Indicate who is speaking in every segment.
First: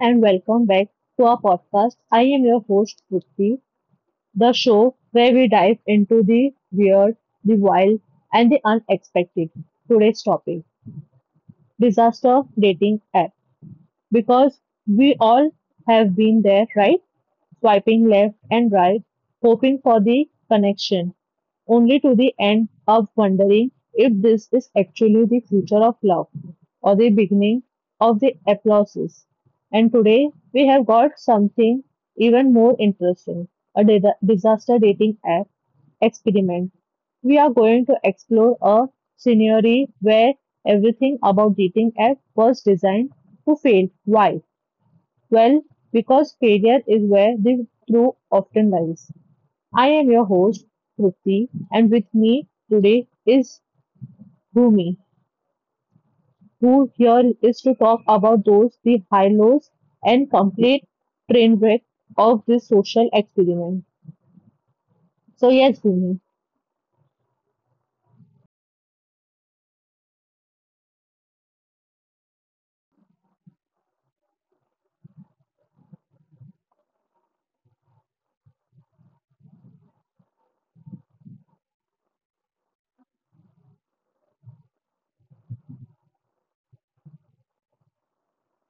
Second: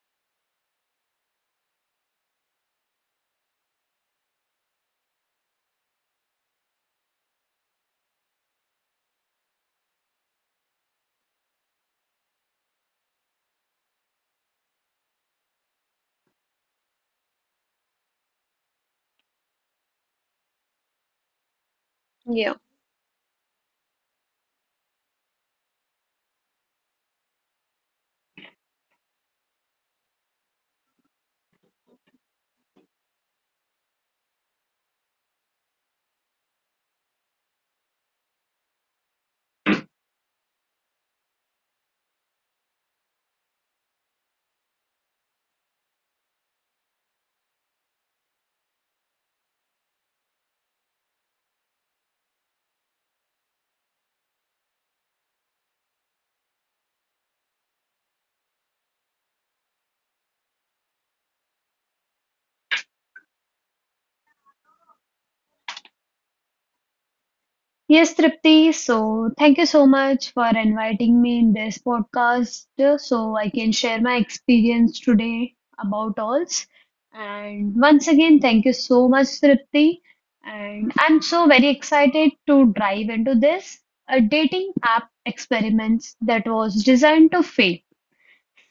Speaker 1: and welcome back to our podcast. I am your host, Trupti, the show where we dive into the weird, the wild, and the unexpected. Today's topic disaster dating app. Because we all have been there, right? Swiping left and right, hoping for the connection, only to the
Speaker 2: Yeah.
Speaker 1: end up wondering if this is actually the future of love or the beginning of the applauses. And today we have got something even more interesting a disaster dating app experiment. We are going to explore a scenario where everything about dating app was designed to fail. Why? Well, because failure is where the truth often lies. I am your host, Trupti, and with me today is Bhumi, who here is to talk about those the high lows and complete train wreck of this social experiment. So yes, Bhumi.
Speaker 2: Yes, Tripti. So, thank you so much for inviting me in this podcast, so I can share my experience today about alls. And once again, thank you so much, Tripti. And I'm so very excited to dive into this a dating app experiments that was designed to fail.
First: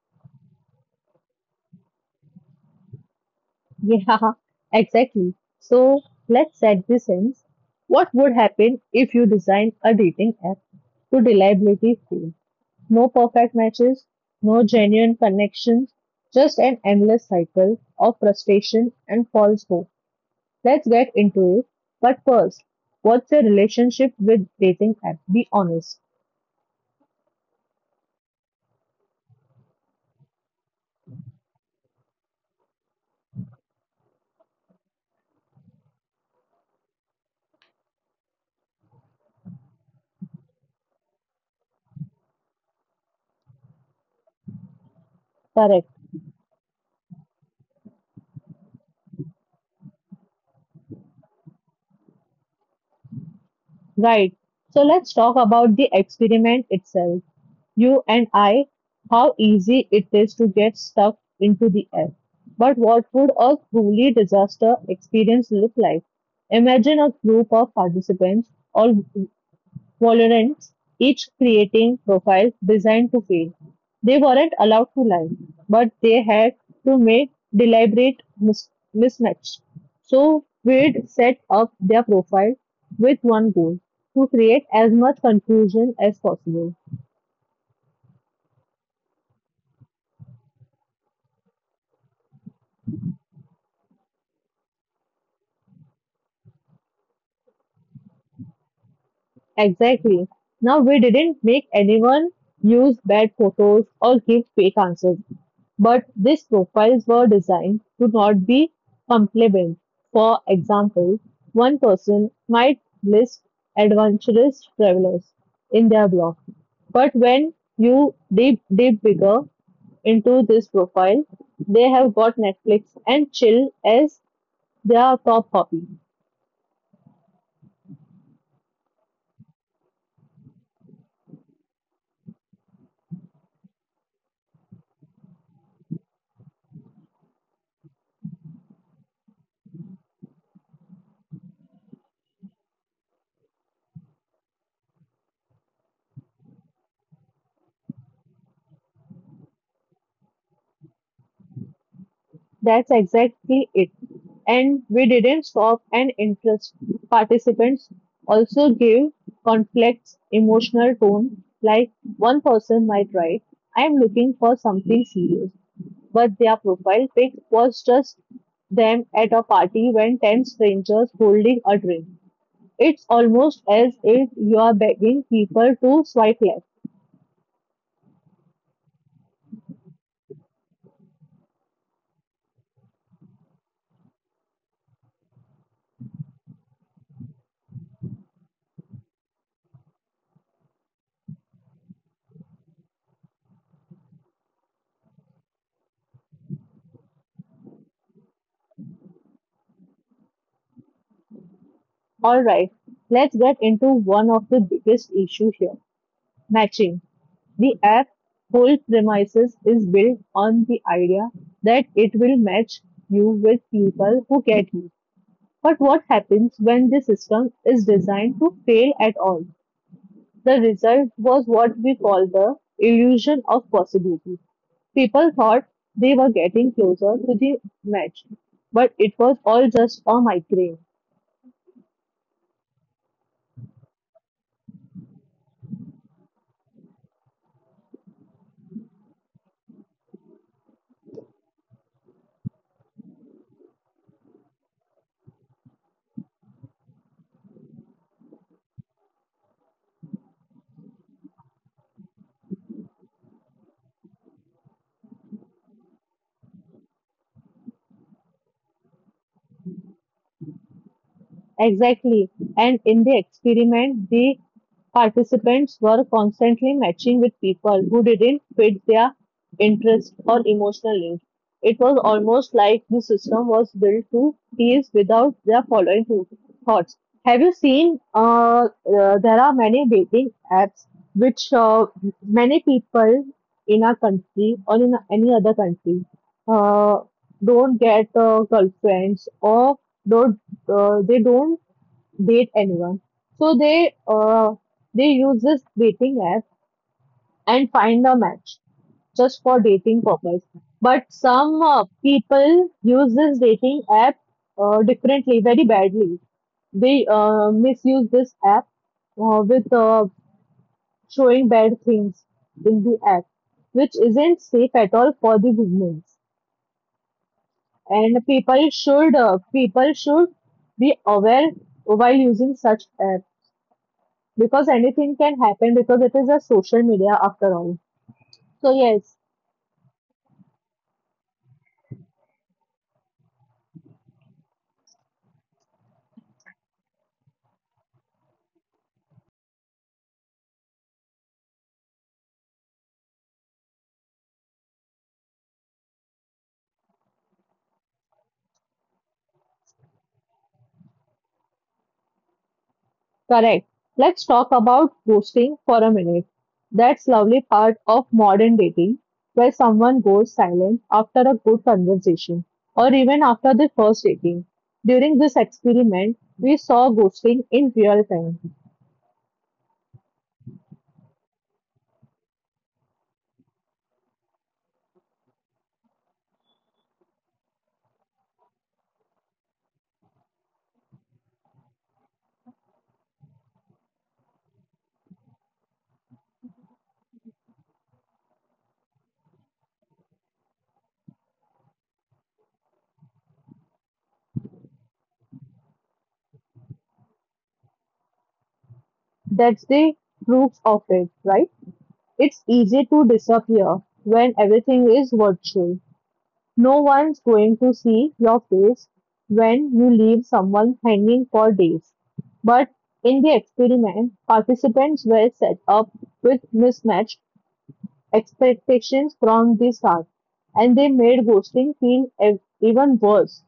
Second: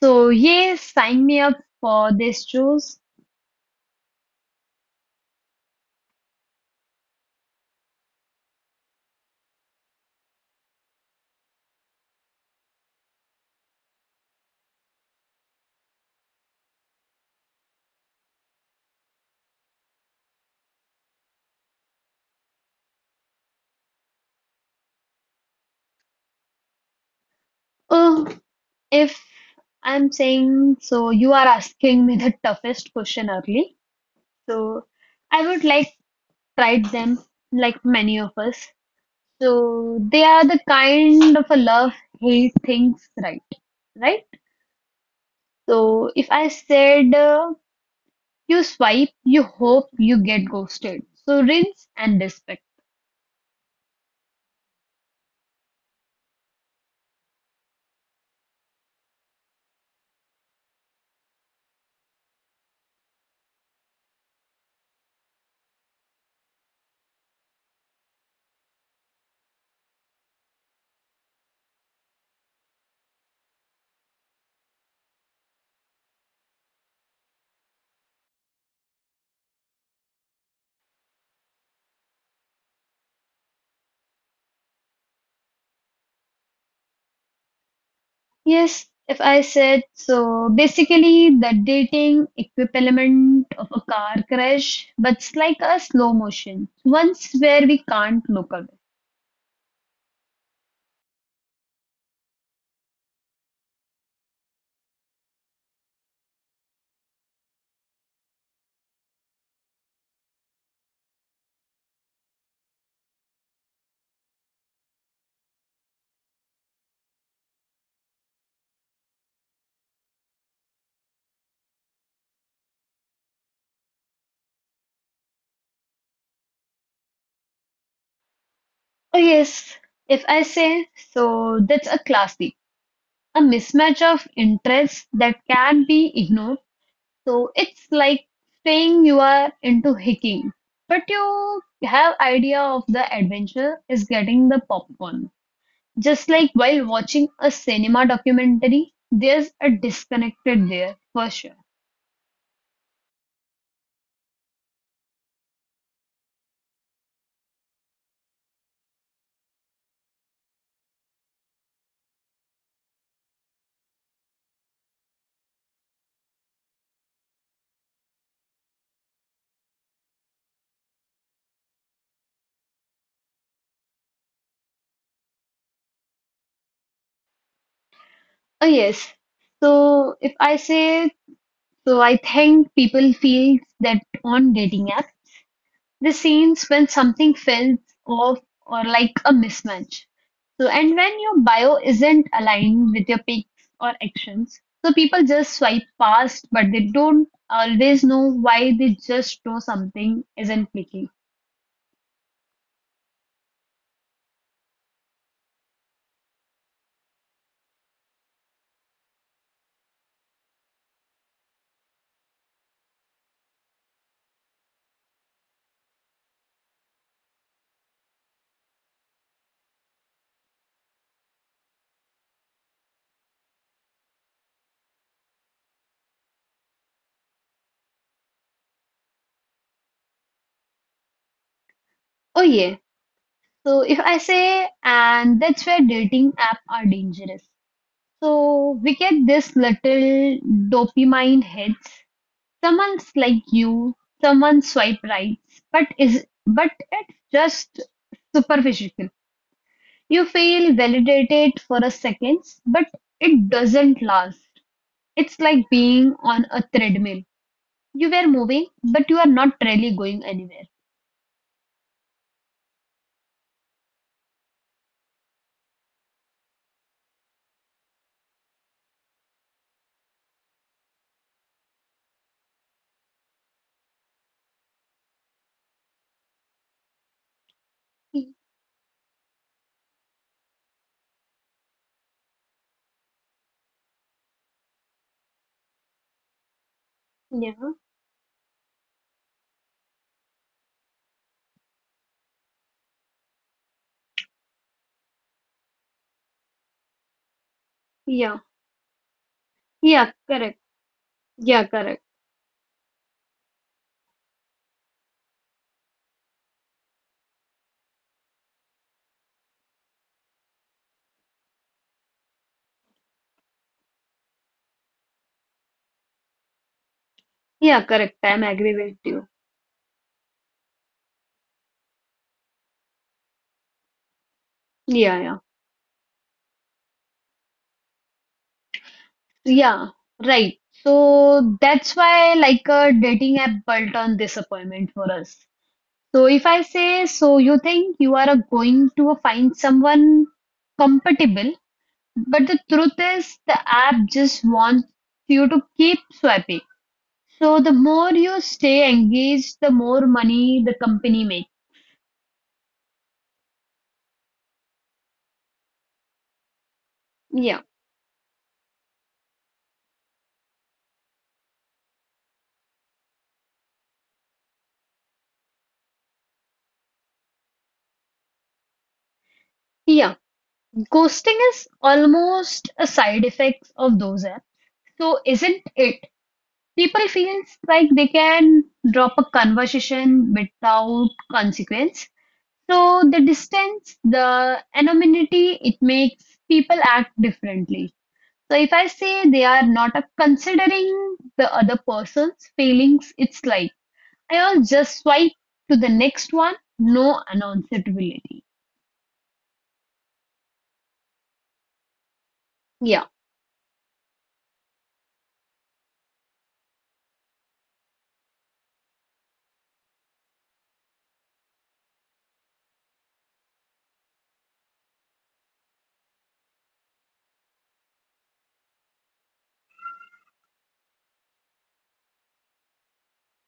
Speaker 2: So, yeah, sign me up for this choice.
Speaker 1: Yeah, exactly. So let's set this in. What would happen if you design a dating app to reliability fail? No perfect matches, no genuine connections, just an endless cycle of frustration and false hope. Let's get into it. But first, what's your relationship with dating app? Be honest.
Speaker 2: Oh, if I'm saying so, you are asking me the toughest question early. So I would like tried them, like many of us. So they are the kind of a love hate things, right?
Speaker 1: Correct.
Speaker 2: So if I said, you swipe, you hope you get ghosted. So rinse and respect.
Speaker 1: Right. So let's talk about the experiment itself. You and I, how easy it is to get stuck into the app. But what would a truly disaster experience look like? Imagine a group of participants, all Valorants, each creating profiles designed to fail. They weren't allowed to lie, but they had to make deliberate mismatch. So Wade set up their profile with one goal to create as much confusion as possible.
Speaker 2: Yes, if I said so, basically the dating equivalent of a car crash, but it's like a slow motion, once where we can't look away.
Speaker 1: Exactly. Now, we didn't make anyone use bad photos or give fake answers, but these profiles were designed to not be compliment. For example, one person might list adventurous travelers in their blog, but when you dig bigger into this profile, they have got Netflix and chill as their top hobby.
Speaker 2: Oh yes, if I say so, that's a classic. A mismatch of interests that can't be ignored. So it's like saying you are into hiking, but you have idea of the adventure is getting the popcorn. Just like while watching a cinema documentary, there's a disconnected there for sure.
Speaker 1: That's exactly it. And we didn't stop and interest participants also gave complex emotional tone like one person might write, I am looking for something serious, but their profile pic was just them at a party when 10 strangers holding a drink. It's almost as if you are begging people to swipe left.
Speaker 2: Oh yes. So if I say so I think people feel that on dating apps the scenes when something feels off or like a mismatch. So, and when your bio isn't aligned with your pics or actions, so people just swipe past, but they don't always know why they just know something isn't clicking.
Speaker 1: Alright, let's get into one of the biggest issues here matching. The app, whole premises is built on the idea that it will match you with people who get you. But what happens when the system is designed to fail at all? The result was what we call the illusion of possibility. People thought they were getting closer to the match, but it was all just a migraine.
Speaker 2: Oh, yeah. So, if I say, and that's where dating app are dangerous. So, we get this little dopamine hits. Someone's like you, someone swipe right, but is but it's just superficial. You feel validated for a second, but it doesn't last. It's like being on a treadmill. You were moving, but you are not really going anywhere.
Speaker 1: Exactly. And in the experiment, the participants were constantly matching with people who didn't fit their interest or emotional needs. It was almost like the system was built to tease without their thoughts. Have you seen? There are many dating apps which many people in our country or in any other country. Uh,
Speaker 2: Yeah,
Speaker 1: don't get girlfriends or don't they don't date anyone so they use this dating app and find a
Speaker 2: yeah,
Speaker 1: match just for dating
Speaker 2: yeah,
Speaker 1: purpose
Speaker 2: correct.
Speaker 1: but some
Speaker 2: Yeah, correct.
Speaker 1: people use this dating app differently very badly they misuse this app with showing bad things in the app which isn't safe at all for the women.
Speaker 2: Yeah, correct.
Speaker 1: And
Speaker 2: I'm agree with you.
Speaker 1: people should be aware while using such app because
Speaker 2: Yeah,
Speaker 1: anything
Speaker 2: yeah.
Speaker 1: can happen because it is a social media after all. So yes,
Speaker 2: Yeah, right. So that's why like a dating app built on disappointment for us. So if I say, so you think you are a going to find someone compatible, but the truth is the app just wants you to keep swiping. So the more you stay engaged, the more money the company makes.
Speaker 1: correct. Let's talk about ghosting for a minute. That's lovely
Speaker 2: Yeah.
Speaker 1: part of modern dating where someone goes silent after a good conversation or even after the first dating. During this experiment, we saw ghosting in real time.
Speaker 2: Yeah, ghosting is almost a side effect of those apps. So isn't it? People feels like they can drop a conversation without consequence. So the distance, the anonymity, it makes people act differently. So if I say they are not considering the other person's feelings, it's like I'll just swipe to the next one, no announceability.
Speaker 1: That's the proof of it, right? It's easy
Speaker 2: Yeah,
Speaker 1: to disappear when everything is virtual. No one's going to see your face when you leave someone hanging for days. But in the experiment, participants were set up with mismatched expectations from the start, and they made ghosting feel even worse.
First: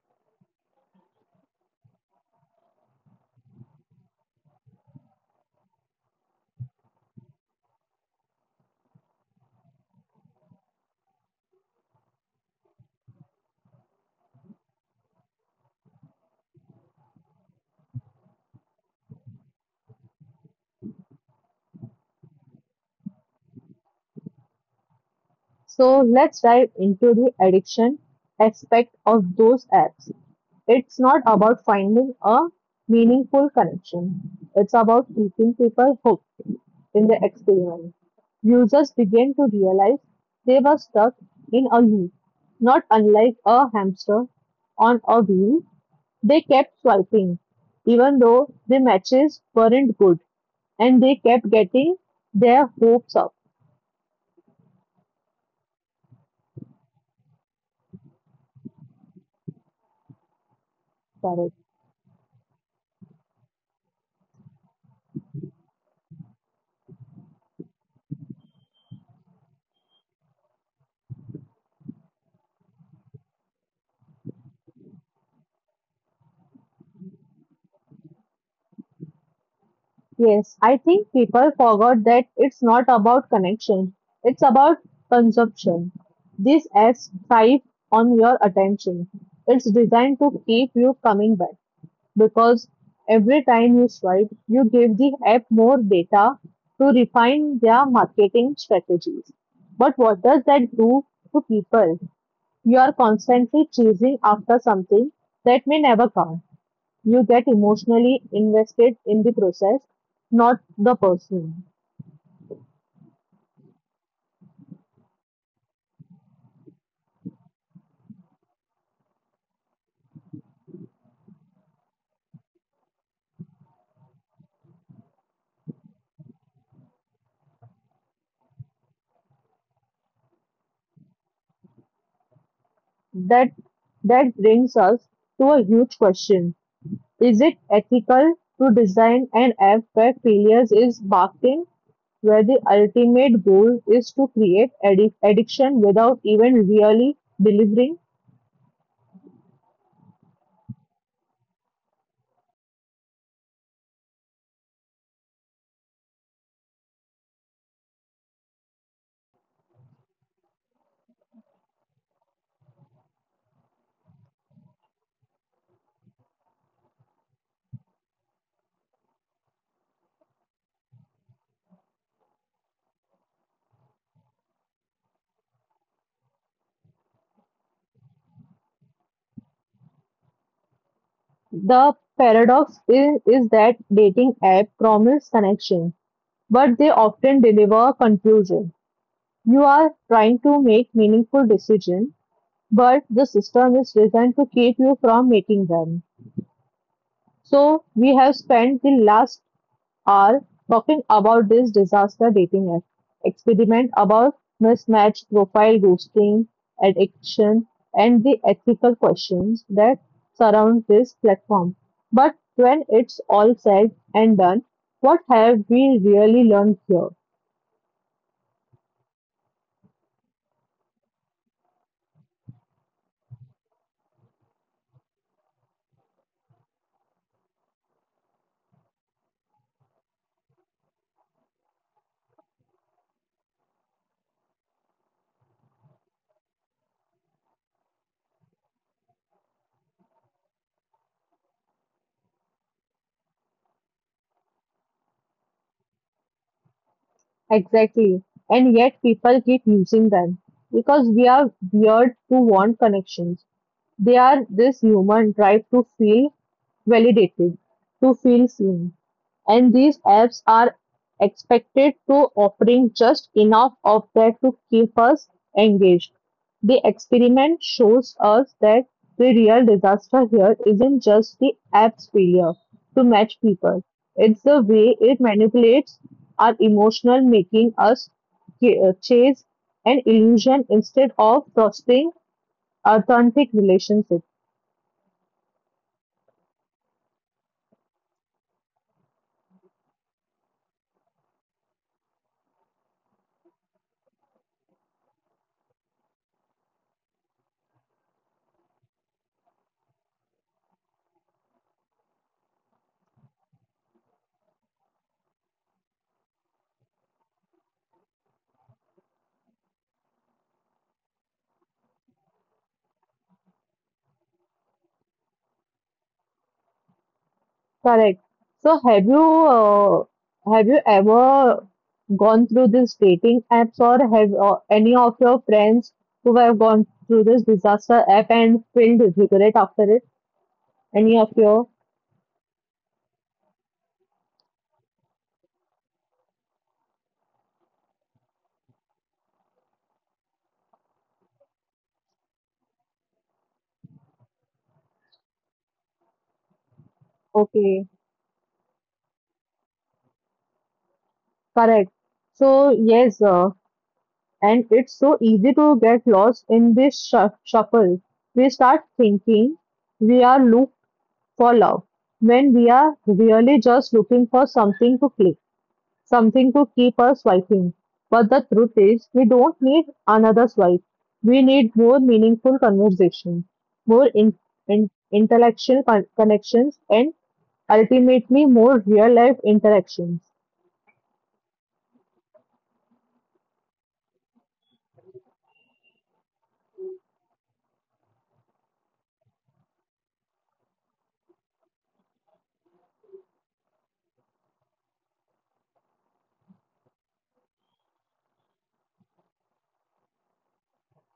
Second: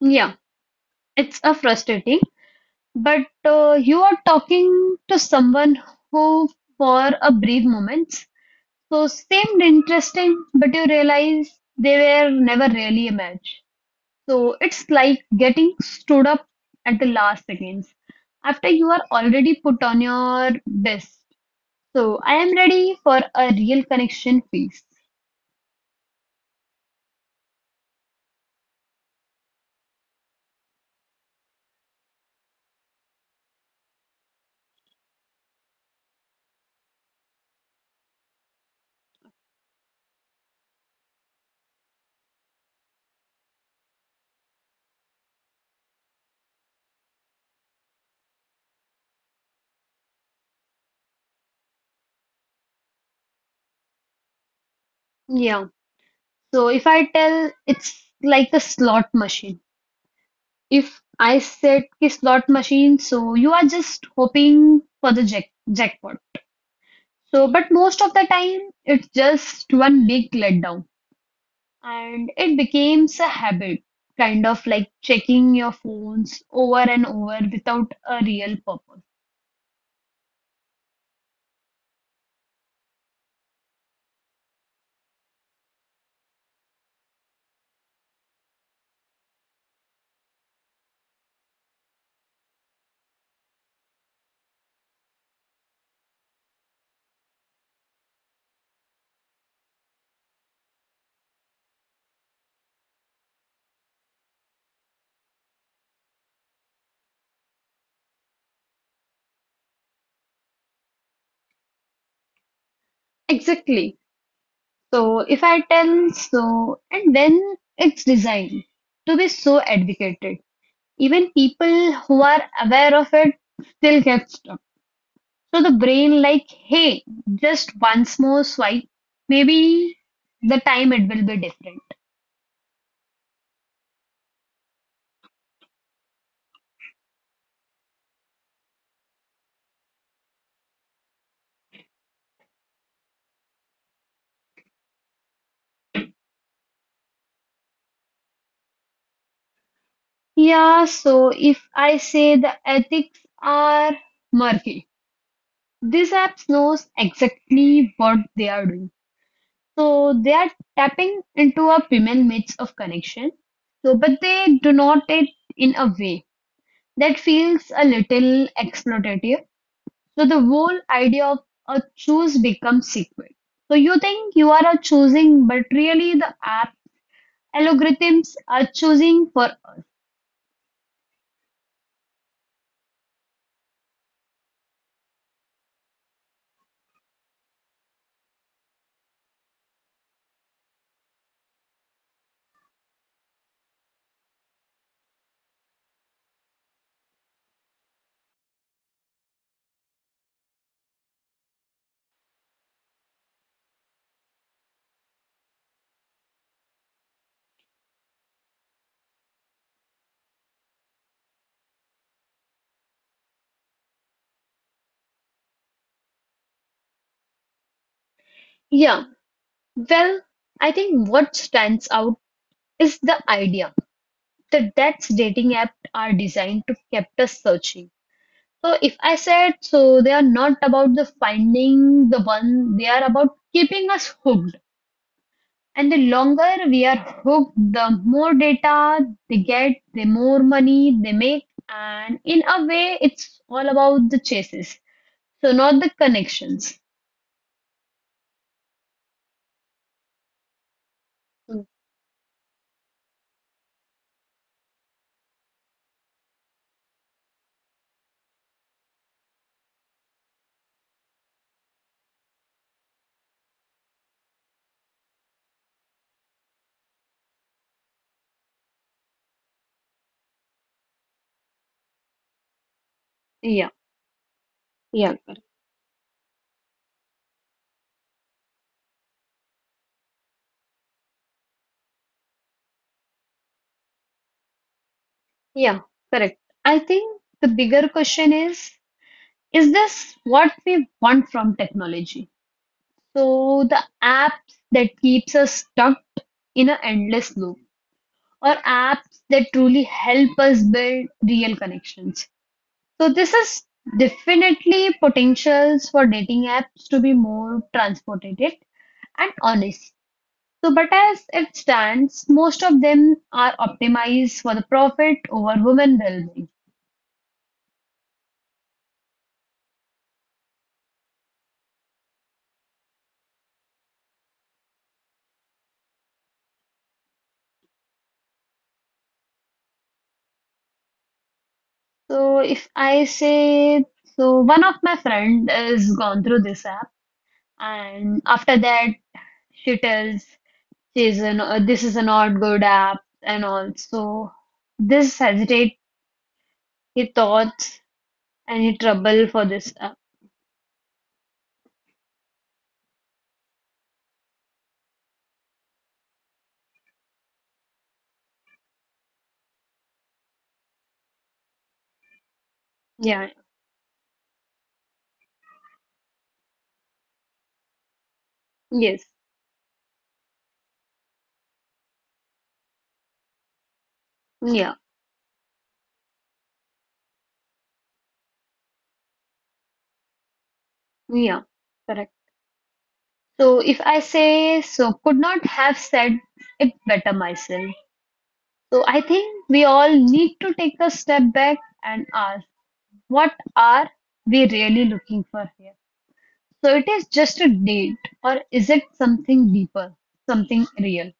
Speaker 2: yeah, it's a frustrating. But you are talking to someone who, for a brief moment, so seemed interesting, but you realize they were never really a match. So it's like getting stood up at the last seconds after you are already put on your best. So I am ready for a real connection phase.
Speaker 1: So let's dive into the addiction aspect of those apps. It's not about finding a meaningful connection. It's about keeping people hooked in the experiment. Users began to realize they were stuck in a loop. Not unlike a hamster on a wheel, they kept swiping, even though the matches weren't good, and they kept getting their hopes up.
Speaker 2: Yeah. So if I tell it's like a slot machine. If I
Speaker 1: Correct.
Speaker 2: said ki slot machine, so you are just hoping for the jackpot. So but most of the time it's just one big letdown. And it becomes a habit, kind of like checking your phones over and over without a real purpose.
Speaker 1: Yes, I think people forgot that it's not about connection, it's about consumption. These ads thrive on your attention. It's designed to keep you coming back because every time you swipe, you give the app more data to refine their marketing strategies. But what does that do to people? You are constantly chasing after something that may never come. You get emotionally invested in the process, not the person.
Speaker 2: Exactly. So if I tell so, and then it's designed to be so advocated. Even people who are aware of it still get stuck. So the brain, like, hey, just once more swipe, maybe the time it will be different.
Speaker 1: That that brings us to a huge question. Is it ethical to design an app where failures is baked in, where the ultimate goal is to create addiction without even really delivering?
Speaker 2: Yeah, so if I say the ethics are murky. This app knows exactly what they are doing. So they are tapping into a premium mix of connection. So, but they do not it in a way that feels a little exploitative. So the whole idea of a choose becomes secret. So you think you are a choosing, but really the app algorithms are choosing for
Speaker 1: The paradox is that dating app promise connection, but they often deliver confusion. You are trying to make meaningful decision, but the system is designed to keep you from making them. So, we have spent the last hour talking about this disaster dating app, experiment about mismatched profile ghosting, addiction, and the ethical questions that surround this platform. But when it's all said and done, what have we really learned here?
Speaker 2: yeah. Well, I think what stands out is the idea that that's dating apps are designed to keep us searching. So if I said so, they are not about the finding the one, they are about keeping us hooked. And the longer we are hooked, the more data they get, the more money they make. And in a way, it's all about the chases, so not the connections.
Speaker 1: Exactly. And yet people keep using them because we are
Speaker 2: Mm.
Speaker 1: weird to want connections. They are this human drive to feel validated, to feel seen. And these apps are expected to offering just enough of that to keep us engaged. The experiment shows us that the real disaster here isn't just the app's failure to match
Speaker 2: Yeah,
Speaker 1: people. It's the way
Speaker 2: yeah,
Speaker 1: it
Speaker 2: correct.
Speaker 1: manipulates our emotional, making us chase an illusion instead of trusting authentic relationship.
Speaker 2: Yeah, correct. I think the bigger question is this what we want from technology? So the apps that keeps us stuck in an endless loop or apps that truly help us build real connections. So this is definitely potentials for dating apps to be more transported and honest. So but as it stands, most of them are optimized for the profit over women well-being.
Speaker 1: Correct. So have you ever gone through this dating apps or have any of your friends who have gone through this disaster app and filled regret after it? Any of your?
Speaker 2: So if I say so one of my friend has gone through this app and after that she tells she's an, this is a not good app and also this hesitate He thoughts
Speaker 1: Okay,
Speaker 2: any trouble for this.
Speaker 1: correct. So yes, and it's so easy to get lost in this shuffle. We start thinking we are looked for love when we are
Speaker 2: Yeah,
Speaker 1: really just looking for something to click. Something to keep us swiping. But the truth
Speaker 2: yes,
Speaker 1: is, we don't need another swipe. We need more meaningful conversation, more in,
Speaker 2: yeah,
Speaker 1: intellectual connections, and ultimately more real life interactions.
Speaker 2: yeah, correct. So if I say so, could not have said it better myself. So I think we all need to take a step back and ask, what are we really looking for here? So it is just a date, or is it something deeper, something real?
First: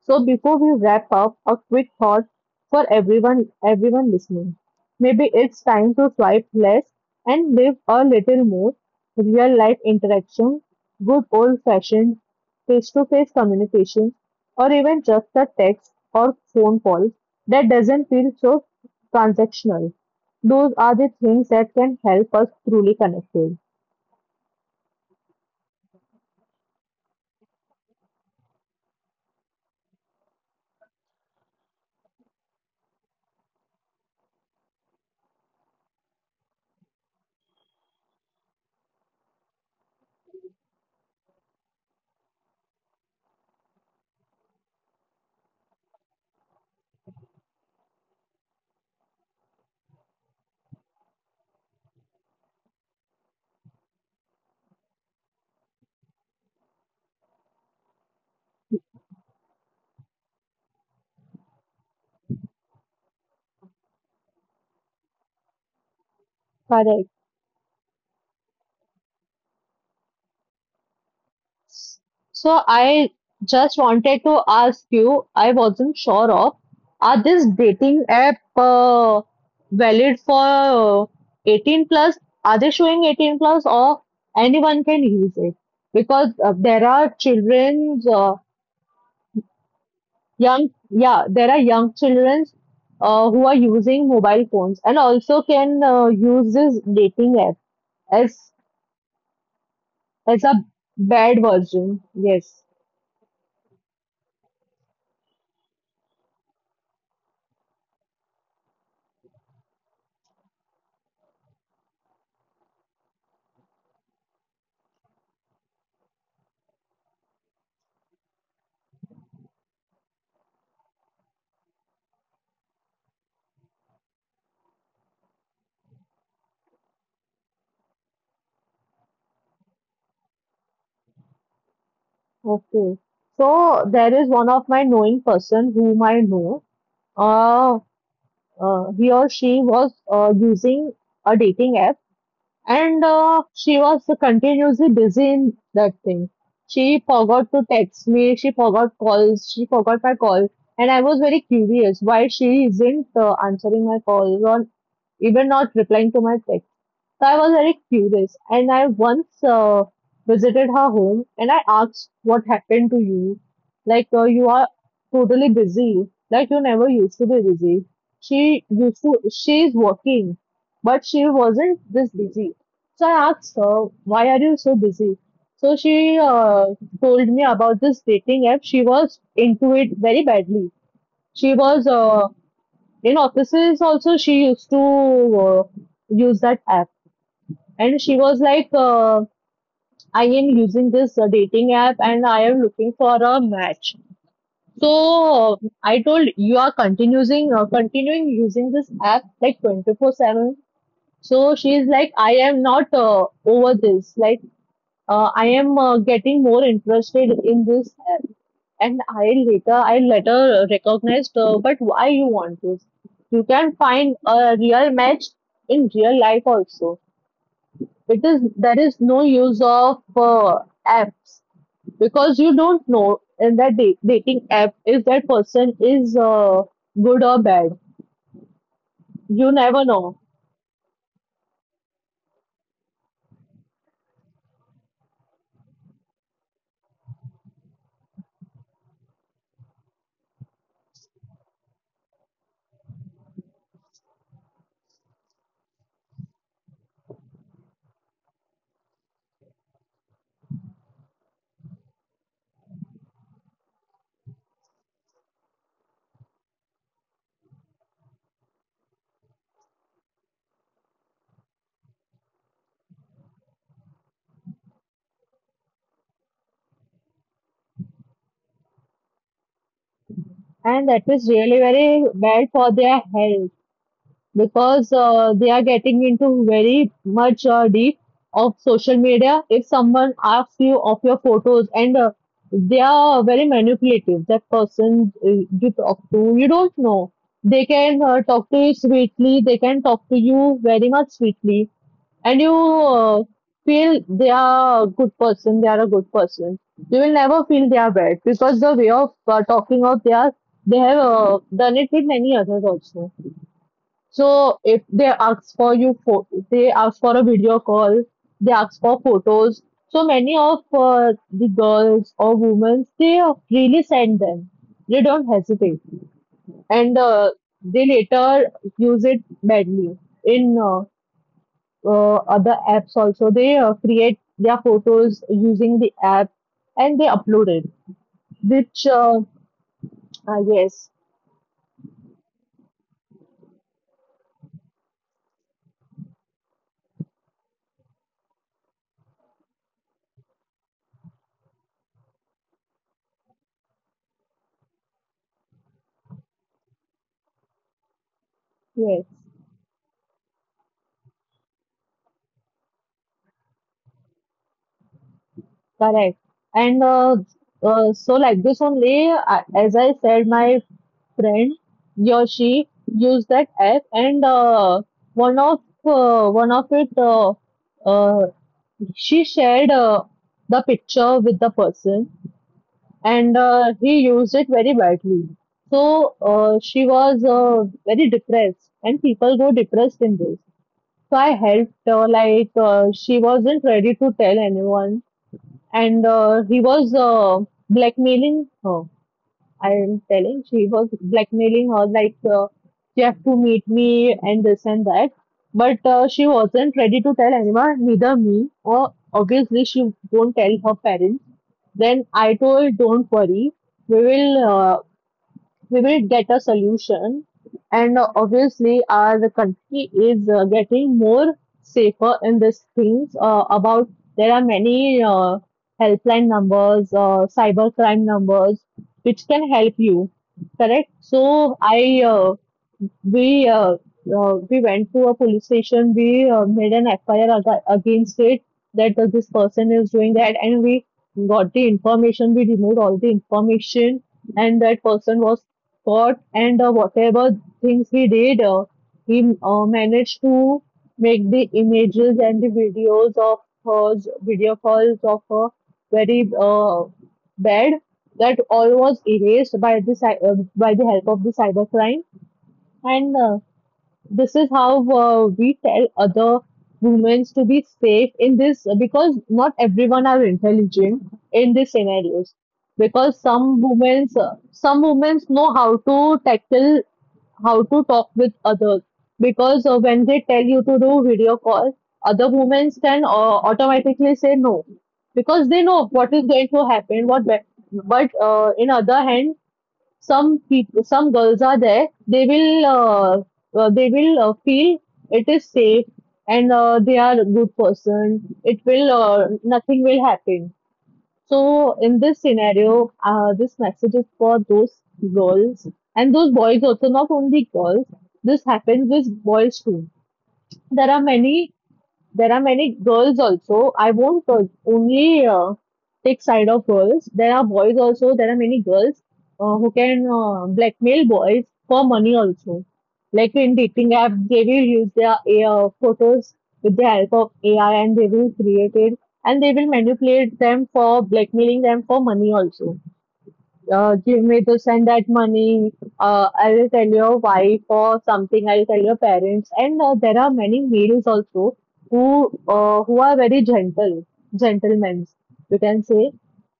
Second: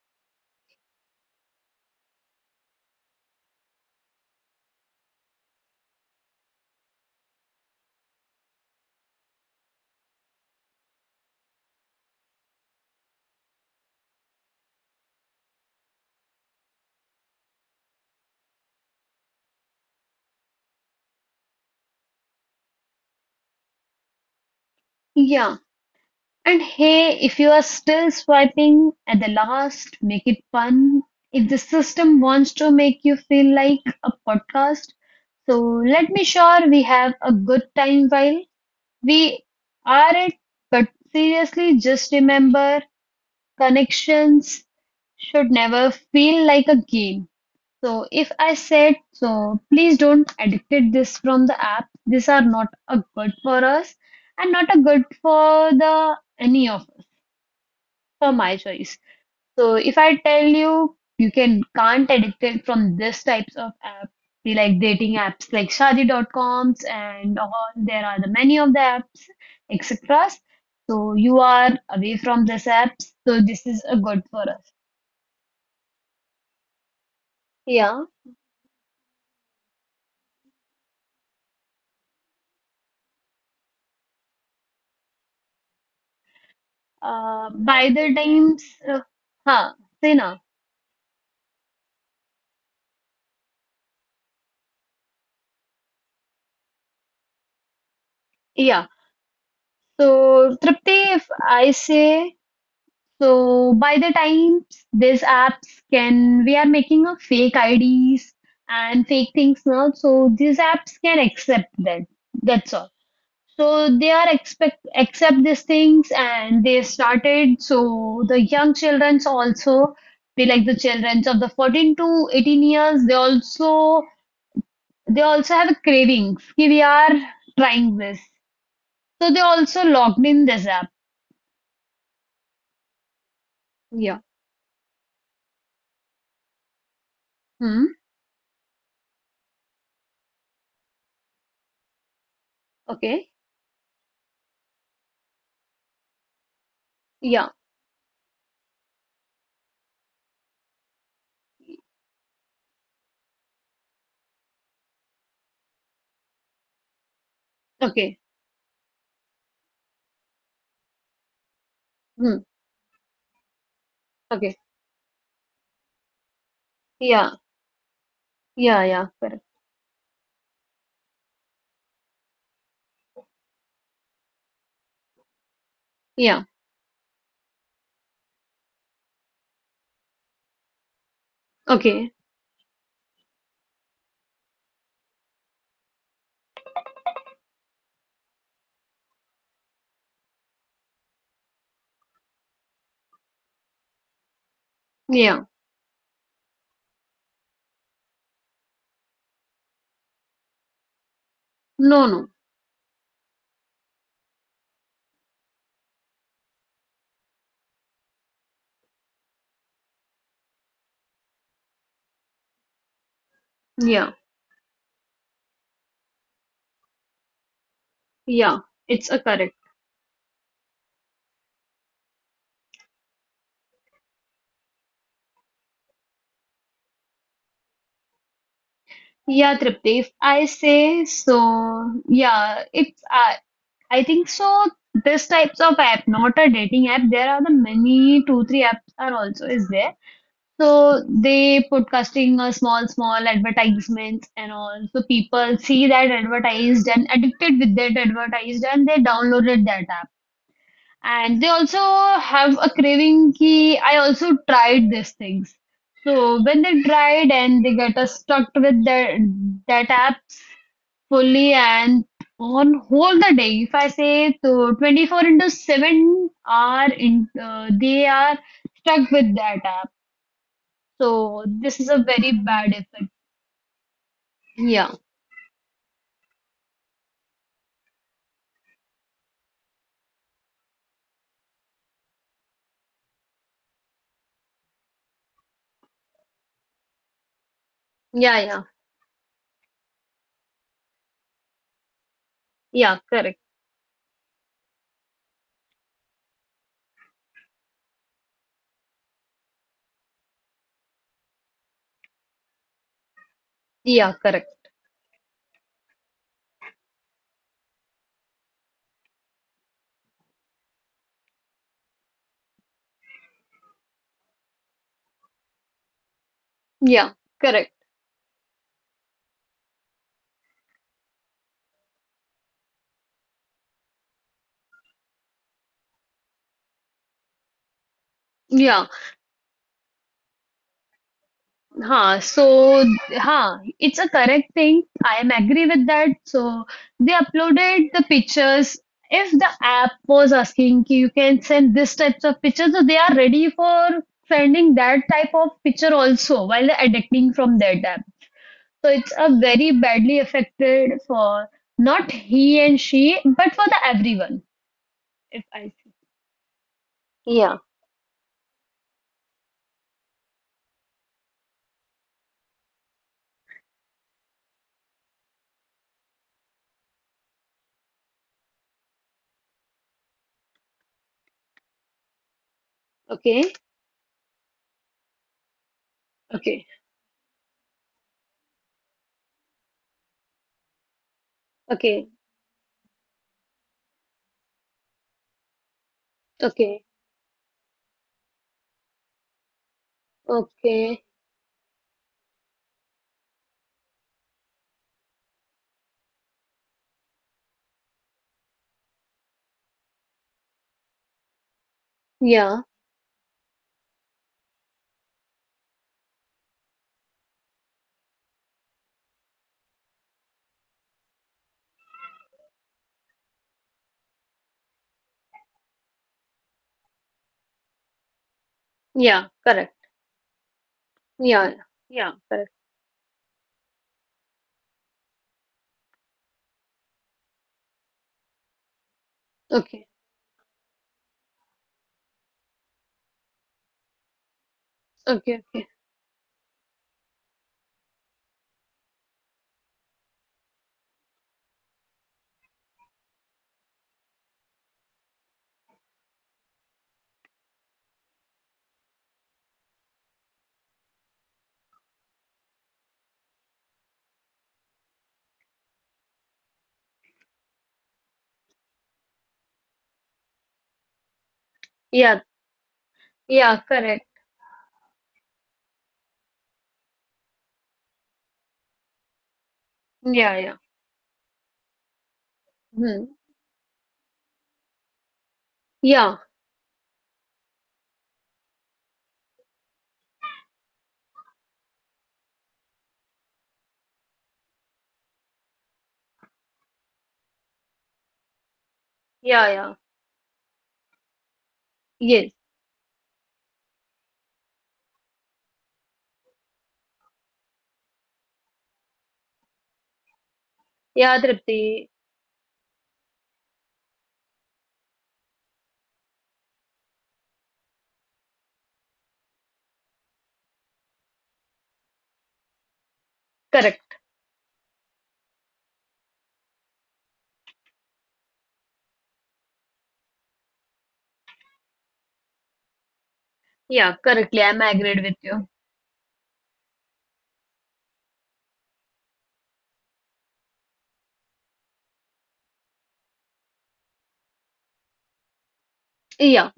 Speaker 1: So before we wrap up, a quick thought for everyone listening. Maybe it's time to swipe less and live a little more real life interaction, good old fashioned face to face communication, or even just a text or phone call that doesn't feel so transactional. Those are the things that can help us truly connected.
Speaker 2: Yeah. And hey, if you are still swiping at the last, make it fun. If the system wants to make you feel like a podcast, so let me sure we have a good time while we are it. But seriously, just remember connections should never feel like a game. So if I said so, please don't edit this from the app. These are not a good for us and not a good for the any of for my choice. So if I tell you can't addicted from this types of app, we like dating apps like Shaadi.coms
Speaker 1: Correct.
Speaker 2: and all there are the many of the apps, etc. So you are away from this
Speaker 1: So
Speaker 2: apps,
Speaker 1: I
Speaker 2: so this is
Speaker 1: just
Speaker 2: a good
Speaker 1: wanted
Speaker 2: for
Speaker 1: to
Speaker 2: us.
Speaker 1: ask you, I wasn't sure of, are this dating
Speaker 2: Yeah.
Speaker 1: app valid for 18 plus? Are they showing 18 plus or anyone can use it? Because there are
Speaker 2: By
Speaker 1: children's
Speaker 2: the times, huh, say na.
Speaker 1: young, yeah, there are young children's who are using mobile phones and also can use this dating app as
Speaker 2: Yeah.
Speaker 1: as a
Speaker 2: So Tripti, if
Speaker 1: bad
Speaker 2: I
Speaker 1: version.
Speaker 2: say
Speaker 1: Yes.
Speaker 2: So by the time these apps can, we are making a fake IDs and fake things now. So these apps can accept that. That's all. So they are expect accept these things and they started. So the young childrens also, they like the childrens of the 14 to 18 years, they also have a cravings. "Ki We are trying this. So they also logged in this app.
Speaker 1: Okay. So there
Speaker 2: Yeah.
Speaker 1: is one of my knowing person whom I know. Uh,
Speaker 2: Hmm.
Speaker 1: he or she was using a dating app and
Speaker 2: Okay.
Speaker 1: she was continuously busy in that thing. She forgot
Speaker 2: Yeah.
Speaker 1: to text me, she forgot calls, she forgot my call. And I was very curious why she isn't answering my calls or even not replying to my text. So I was very
Speaker 2: Okay.
Speaker 1: curious, and I once visited her home and I asked
Speaker 2: Hmm.
Speaker 1: what happened to you. Like, you
Speaker 2: Okay.
Speaker 1: are totally busy. Like, you never used to
Speaker 2: Yeah,
Speaker 1: be busy. She
Speaker 2: yeah,
Speaker 1: used
Speaker 2: yeah,
Speaker 1: to,
Speaker 2: correct.
Speaker 1: she is working, but she wasn't this busy. So I asked her, why are you so busy? So she
Speaker 2: Yeah,
Speaker 1: told me about this dating app. She was into it very badly. She was
Speaker 2: okay.
Speaker 1: in offices also, she used to use that app. And she was like, I am using this dating app and I am looking for a match.
Speaker 2: Yeah,
Speaker 1: So I told you are continuing continuing using this app like 24/7. So she is
Speaker 2: no,
Speaker 1: like,
Speaker 2: no.
Speaker 1: I am not over this. Like I am getting more interested in this app. And I later recognized, but why you want this? You can
Speaker 2: Yeah,
Speaker 1: find a real match in real life also. It is
Speaker 2: yeah,
Speaker 1: there is
Speaker 2: it's a
Speaker 1: no
Speaker 2: correct.
Speaker 1: use of apps because you don't know in that dating app if that person is good or bad. You
Speaker 2: Yeah,
Speaker 1: never
Speaker 2: Tripti, if
Speaker 1: know,
Speaker 2: I say so, yeah, it's I think so. This types of app, not a dating app. There are the many two, three apps are also is there. So they podcasting a small, small advertisements and all. So people see that advertised and addicted with that advertised and they downloaded that app. And they also have a craving ki I also tried these things. So when they tried and they get us stuck with that app fully and on whole the day, if I say to 24 into 7 are in, they are stuck with that app.
Speaker 1: and that is
Speaker 2: So
Speaker 1: really
Speaker 2: this is
Speaker 1: very
Speaker 2: a very
Speaker 1: bad for
Speaker 2: bad
Speaker 1: their
Speaker 2: effect.
Speaker 1: health. Because
Speaker 2: Yeah,
Speaker 1: they are getting into very much deep of social media. If someone asks you of your photos and they are very manipulative, that person you talk to, you don't know. They can
Speaker 2: yeah,
Speaker 1: talk to
Speaker 2: yeah,
Speaker 1: you sweetly, they can talk to you very much sweetly, and you
Speaker 2: yeah,
Speaker 1: uh,
Speaker 2: correct.
Speaker 1: feel they are a good person, they are a good person. You will never feel they are bad because the way of talking of they are, they have done it with many others also.
Speaker 2: Yeah,
Speaker 1: So
Speaker 2: correct.
Speaker 1: if they ask for you, for they ask for a video call, they ask for photos. So many of the girls or women, they really send them. They don't hesitate, and
Speaker 2: Yeah, correct.
Speaker 1: they later use it badly in other apps also. They create their photos using the app and they upload it, which
Speaker 2: Yeah.
Speaker 1: uh, ah yes,
Speaker 2: So it's a correct thing. I am agree with that. So they uploaded the pictures. If the app was asking ki you can send this types of pictures, so they are ready for sending that type of picture also while adapting from that app. So
Speaker 1: yes.
Speaker 2: it's a very badly affected for not he and she, but for the everyone. If I see.
Speaker 1: Correct. And uh,
Speaker 2: Yeah.
Speaker 1: like this only, I as I said, my friend, he or she used that app, and one of one of it, uh, she shared the picture with the person, and
Speaker 2: Okay.
Speaker 1: he used it very badly. So
Speaker 2: Okay.
Speaker 1: she was very depressed, and people go depressed in this. So I helped her,
Speaker 2: Okay.
Speaker 1: like she wasn't ready to tell anyone and he
Speaker 2: Okay.
Speaker 1: was blackmailing her. I'm telling, she was
Speaker 2: Okay.
Speaker 1: blackmailing her like you have to meet me and this and that. But she wasn't ready to tell anyone, neither me. Or obviously she won't tell her parents. Then I
Speaker 2: Yeah.
Speaker 1: told, don't worry, we will uh, we will get a solution. And obviously, our country is getting more safer in these things. About there are many helpline numbers, cyber crime numbers, which
Speaker 2: Yeah.
Speaker 1: can help
Speaker 2: Correct.
Speaker 1: you. Correct. So
Speaker 2: Yeah,
Speaker 1: I
Speaker 2: yeah, correct.
Speaker 1: we uh, we went to a police station. We made an FIR against it that this person
Speaker 2: Okay,
Speaker 1: is doing that, and we got the information. We removed all the information, and that person was
Speaker 2: okay, okay.
Speaker 1: caught. And whatever things we did, he managed to make the images and the videos of her video calls of her very bad. That all was erased by the by the help of the cybercrime and this is how we tell other women to be safe in this because not everyone are intelligent in these
Speaker 2: Yeah,
Speaker 1: scenarios because
Speaker 2: yeah, correct.
Speaker 1: some women know how to tackle, how to talk with others because when they tell
Speaker 2: Yeah, yeah.
Speaker 1: you to do video call, other women can
Speaker 2: Hmm.
Speaker 1: automatically say no because they know what
Speaker 2: Yeah,
Speaker 1: is going to happen, but in other hand some people, some girls are there. They will feel it is safe and they are a good person.
Speaker 2: yeah, yeah.
Speaker 1: Nothing will happen. So in this
Speaker 2: Yes.
Speaker 1: scenario, this message is for those girls and those boys also, not only girls. This happens with boys too. There are
Speaker 2: Yeah,
Speaker 1: many
Speaker 2: Tripti.
Speaker 1: there are many girls also. I won't only take side of girls. There are boys also. There are many girls who can blackmail boys for money also. Like in dating
Speaker 2: Correct.
Speaker 1: app, they will use their photos with the help of AI and they will create it and they will manipulate them for blackmailing them for money also,
Speaker 2: Yeah,
Speaker 1: give me
Speaker 2: correctly. I'm
Speaker 1: this and that
Speaker 2: agreed with you.
Speaker 1: money. I will tell your wife or something. I will tell your parents. And there are many males also who are very gentle, gentlemen. You can say,
Speaker 2: Yeah,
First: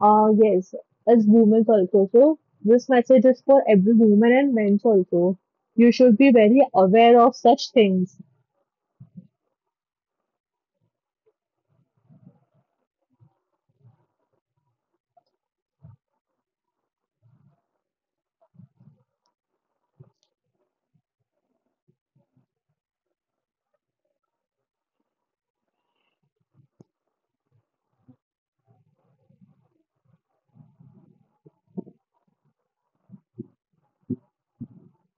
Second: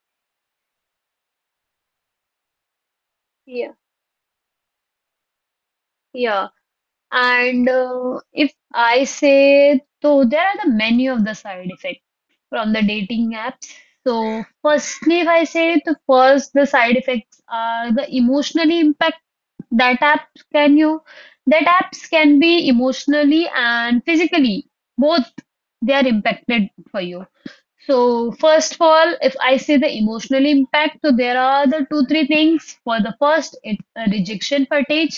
Speaker 1: yes, as women also. So this message is for
Speaker 2: yeah,
Speaker 1: every woman and men also. You should be
Speaker 2: yeah.
Speaker 1: very aware of
Speaker 2: And,
Speaker 1: such things.
Speaker 2: if I say, so there are the many of the side effects from the dating apps. So, firstly, if I say, the first, the side effects are the emotionally that app can you that apps can be emotionally and physically both they are impacted for you. So first of all if I say the emotional impact, so there are the two three things for the first, it's a rejection fatigue.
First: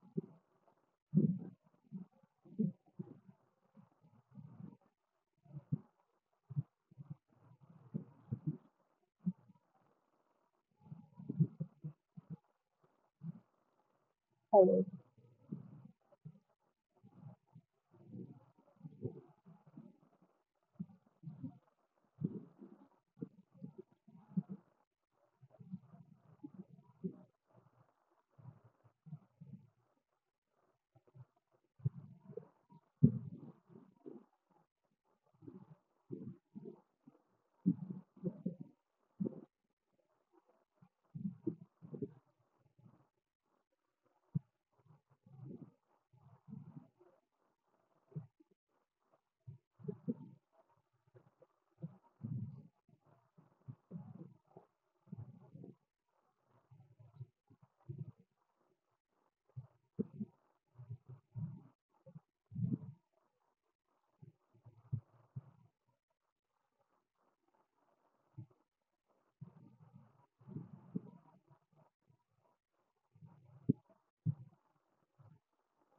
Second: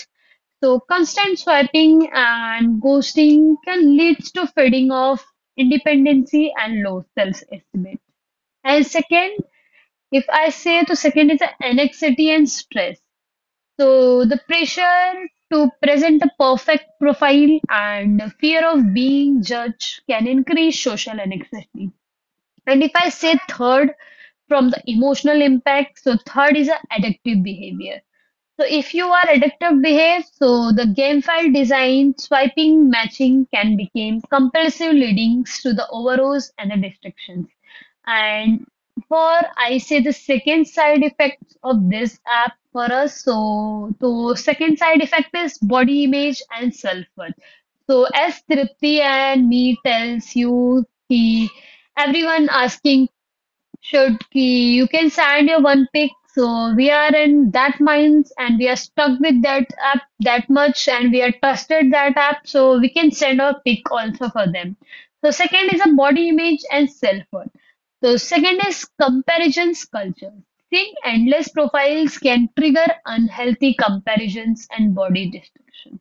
Speaker 2: So constant swiping and ghosting can lead to fading of independency and low self-estimate. And second, if I say the second is the anxiety and stress. So the
Speaker 1: Correct.
Speaker 2: pressure to present a perfect profile and the fear of being judged can increase social anxiety. And if I say third from the emotional impact, so third is a addictive behavior. So if you are addictive behave, so the game file design, swiping, matching can become compulsive leading to the overuse and the distractions. And for I say the second side effects of this app for us, so the second side effect is body image and self-worth. So as Tripti and me tells you, he everyone asking Shotki, you can send your one pick. So we are in that minds and we are stuck with that app that much and we are trusted that app so we can send our pick also for them. So second is a body image and self-worth. So second is comparisons culture. Seeing endless profiles can trigger unhealthy comparisons and body destruction.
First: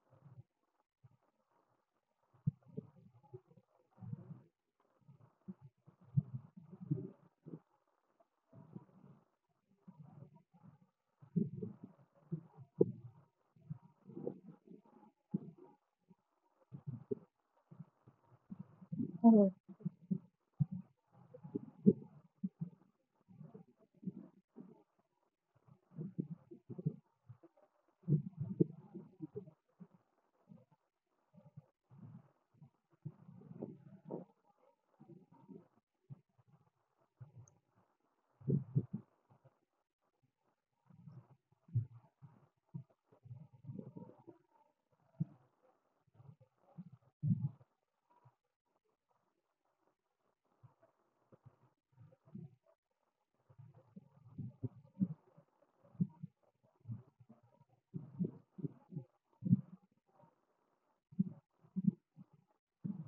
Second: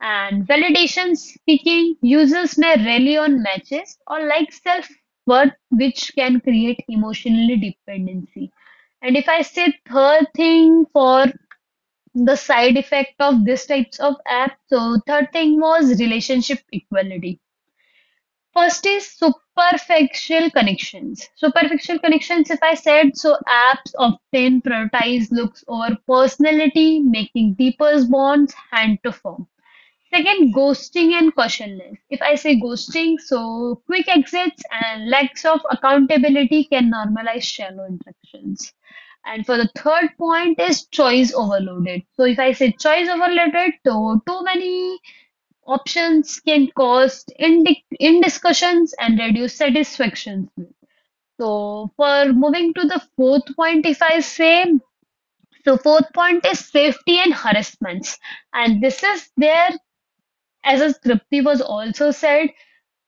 Speaker 2: And validation seeking users may rely on matches or like self worth, which can create emotionally dependency. And if I say third thing for the side effect of these types of apps, so third thing was relationship equality. First is
Speaker 1: Correct.
Speaker 2: superficial connections. Superficial connections, if I said, so apps often prioritize looks over personality, making deeper bonds hard to form. Second, ghosting and cautionless. If I say ghosting, so quick exits and lacks of accountability can normalize shallow interactions. And for the third point is choice overloaded. So if I say choice overloaded, so too many options can cause indiscussions and reduce satisfaction. So for moving to the fourth point, if I say, so fourth point is safety and harassments and this is there as a Tripti was also said,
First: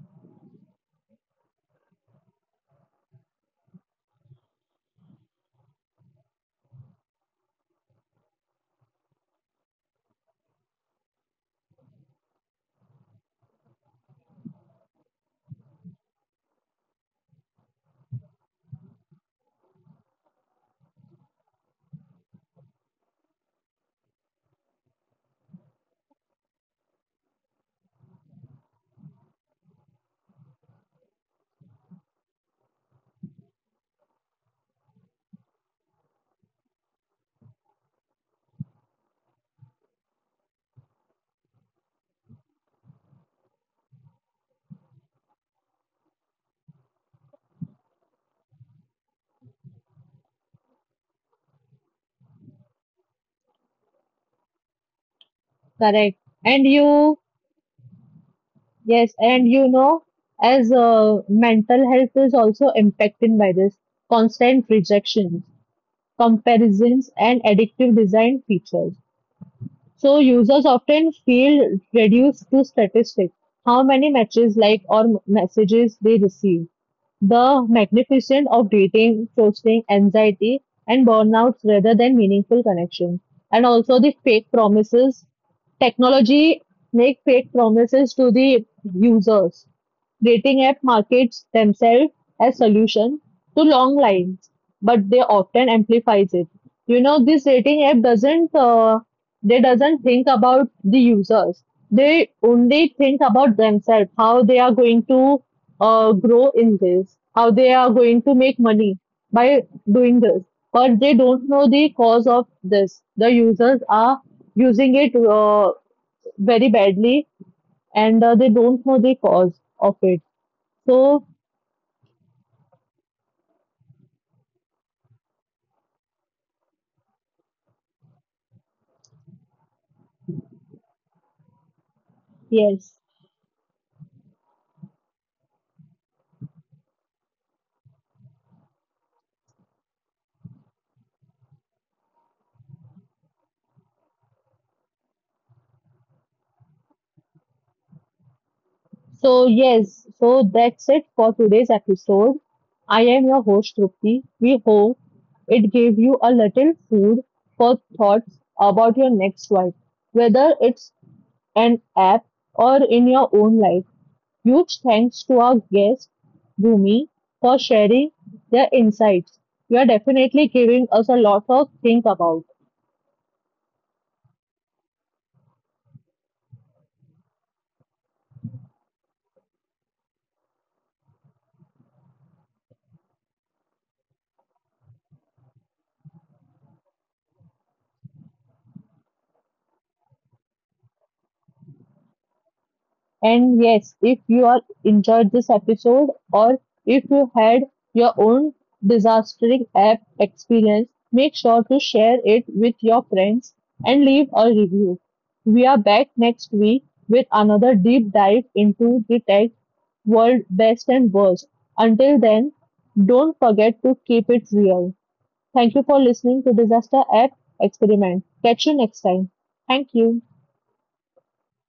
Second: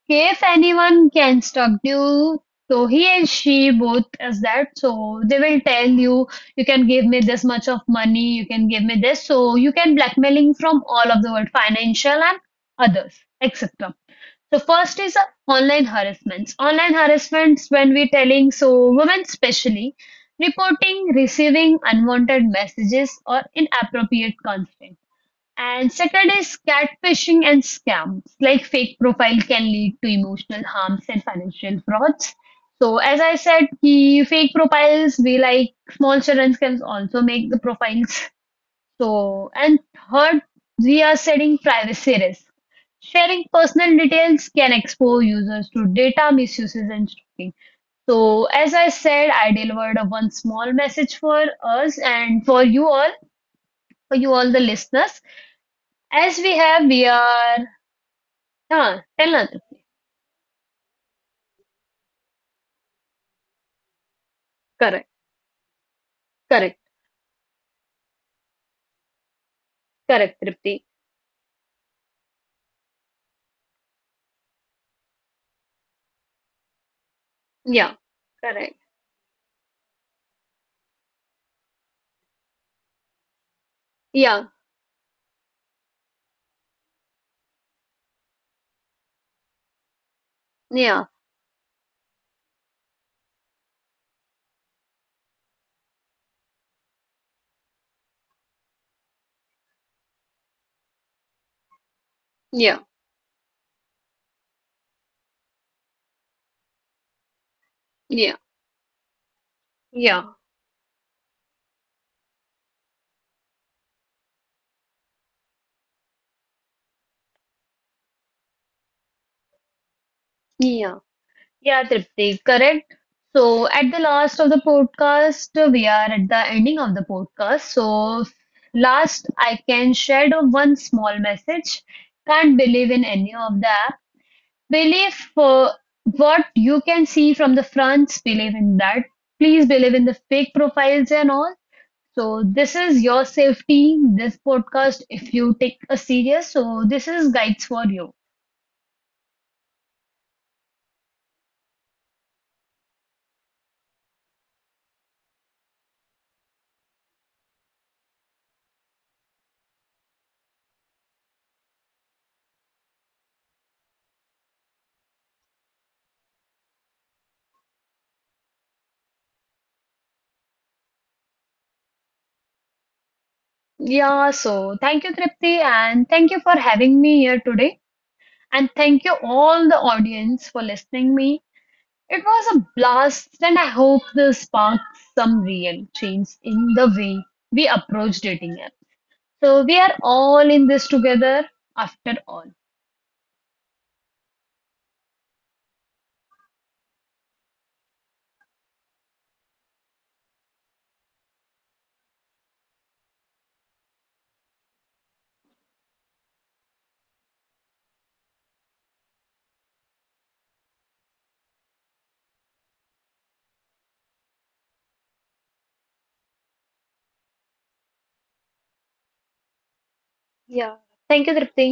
Speaker 2: if anyone can stalk you, so he and she both is that. So they will tell you, you can give me this much of money, you can give me this. So you can blackmailing from all of the world, financial and others, etc. So first is, online harassments. Online harassments when we telling so women specially reporting receiving unwanted messages or inappropriate content and second is catfishing and scams. Like fake profile can lead to emotional harms and financial frauds. So as I said, ki fake profiles be like small children can also make the profiles. So and third, we are setting privacy risk. Sharing personal details can expose users to data misuses and stalking. So, as I said, I delivered a one small message for us and for you all the listeners.
Speaker 1: Correct.
Speaker 2: As we
Speaker 1: And
Speaker 2: have, we
Speaker 1: you.
Speaker 2: are. Huh,
Speaker 1: Yes,
Speaker 2: tell
Speaker 1: and
Speaker 2: nothing.
Speaker 1: you know, as mental health is also impacted by this constant
Speaker 2: Correct,
Speaker 1: rejection,
Speaker 2: correct,
Speaker 1: comparisons, and addictive design features. So
Speaker 2: correct,
Speaker 1: users
Speaker 2: Tripti.
Speaker 1: often feel reduced to statistics, how many matches like or messages they receive, the
Speaker 2: Yeah,
Speaker 1: magnificence of
Speaker 2: correct.
Speaker 1: dating, ghosting, anxiety, and burnouts rather than meaningful connections. And also the fake
Speaker 2: Yeah,
Speaker 1: promises. Technology make fake promises to the users. Dating app
Speaker 2: yeah,
Speaker 1: markets themselves as solution to long lines, but they often amplifies it. You know, this dating app doesn't they doesn't think about the users, they
Speaker 2: yeah,
Speaker 1: only think about themselves, how they are going to grow in this, how they are going to
Speaker 2: yeah,
Speaker 1: make money by doing this,
Speaker 2: yeah,
Speaker 1: but they don't know the cause of this, the users are using it very badly, and they don't know the cause of it,
Speaker 2: yeah.
Speaker 1: so
Speaker 2: Yeah, Tripti, correct. So, at the last of the podcast, we are at the ending of the podcast. So, last, I can share the one small message. Can't
Speaker 1: yes.
Speaker 2: believe in any of the app. Believe, what you can see from the fronts, believe in that please believe in the fake profiles and all. So this is your safety, this podcast, if you take a serious. So this is guides for you.
Speaker 1: So, yes, so that's it for today's episode. I am your host, Trupti. We hope it gave you a little food for thoughts about your next life, whether it's an app or in your own life. Huge thanks to our guest, Bhumi, for sharing their insights. You are definitely giving us a lot of think about.
Speaker 2: Yeah, so thank you, Tripti, and thank you for having me here today. And thank you all the audience for listening me. It was a blast, and I hope this sparked some real change in the way we approach dating app. So we are all in this together after all.
Speaker 1: And yes, if you are enjoyed this episode or if you had your own disastering app experience, make sure to share it with your friends and leave a review. We are back next week with another deep dive into the tech world best and worst. Until then, don't forget to keep it real. Thank you for listening to Disaster App Experiment. Catch you next time. Thank you.
Speaker 2: Yeah. Thank you, Tripti.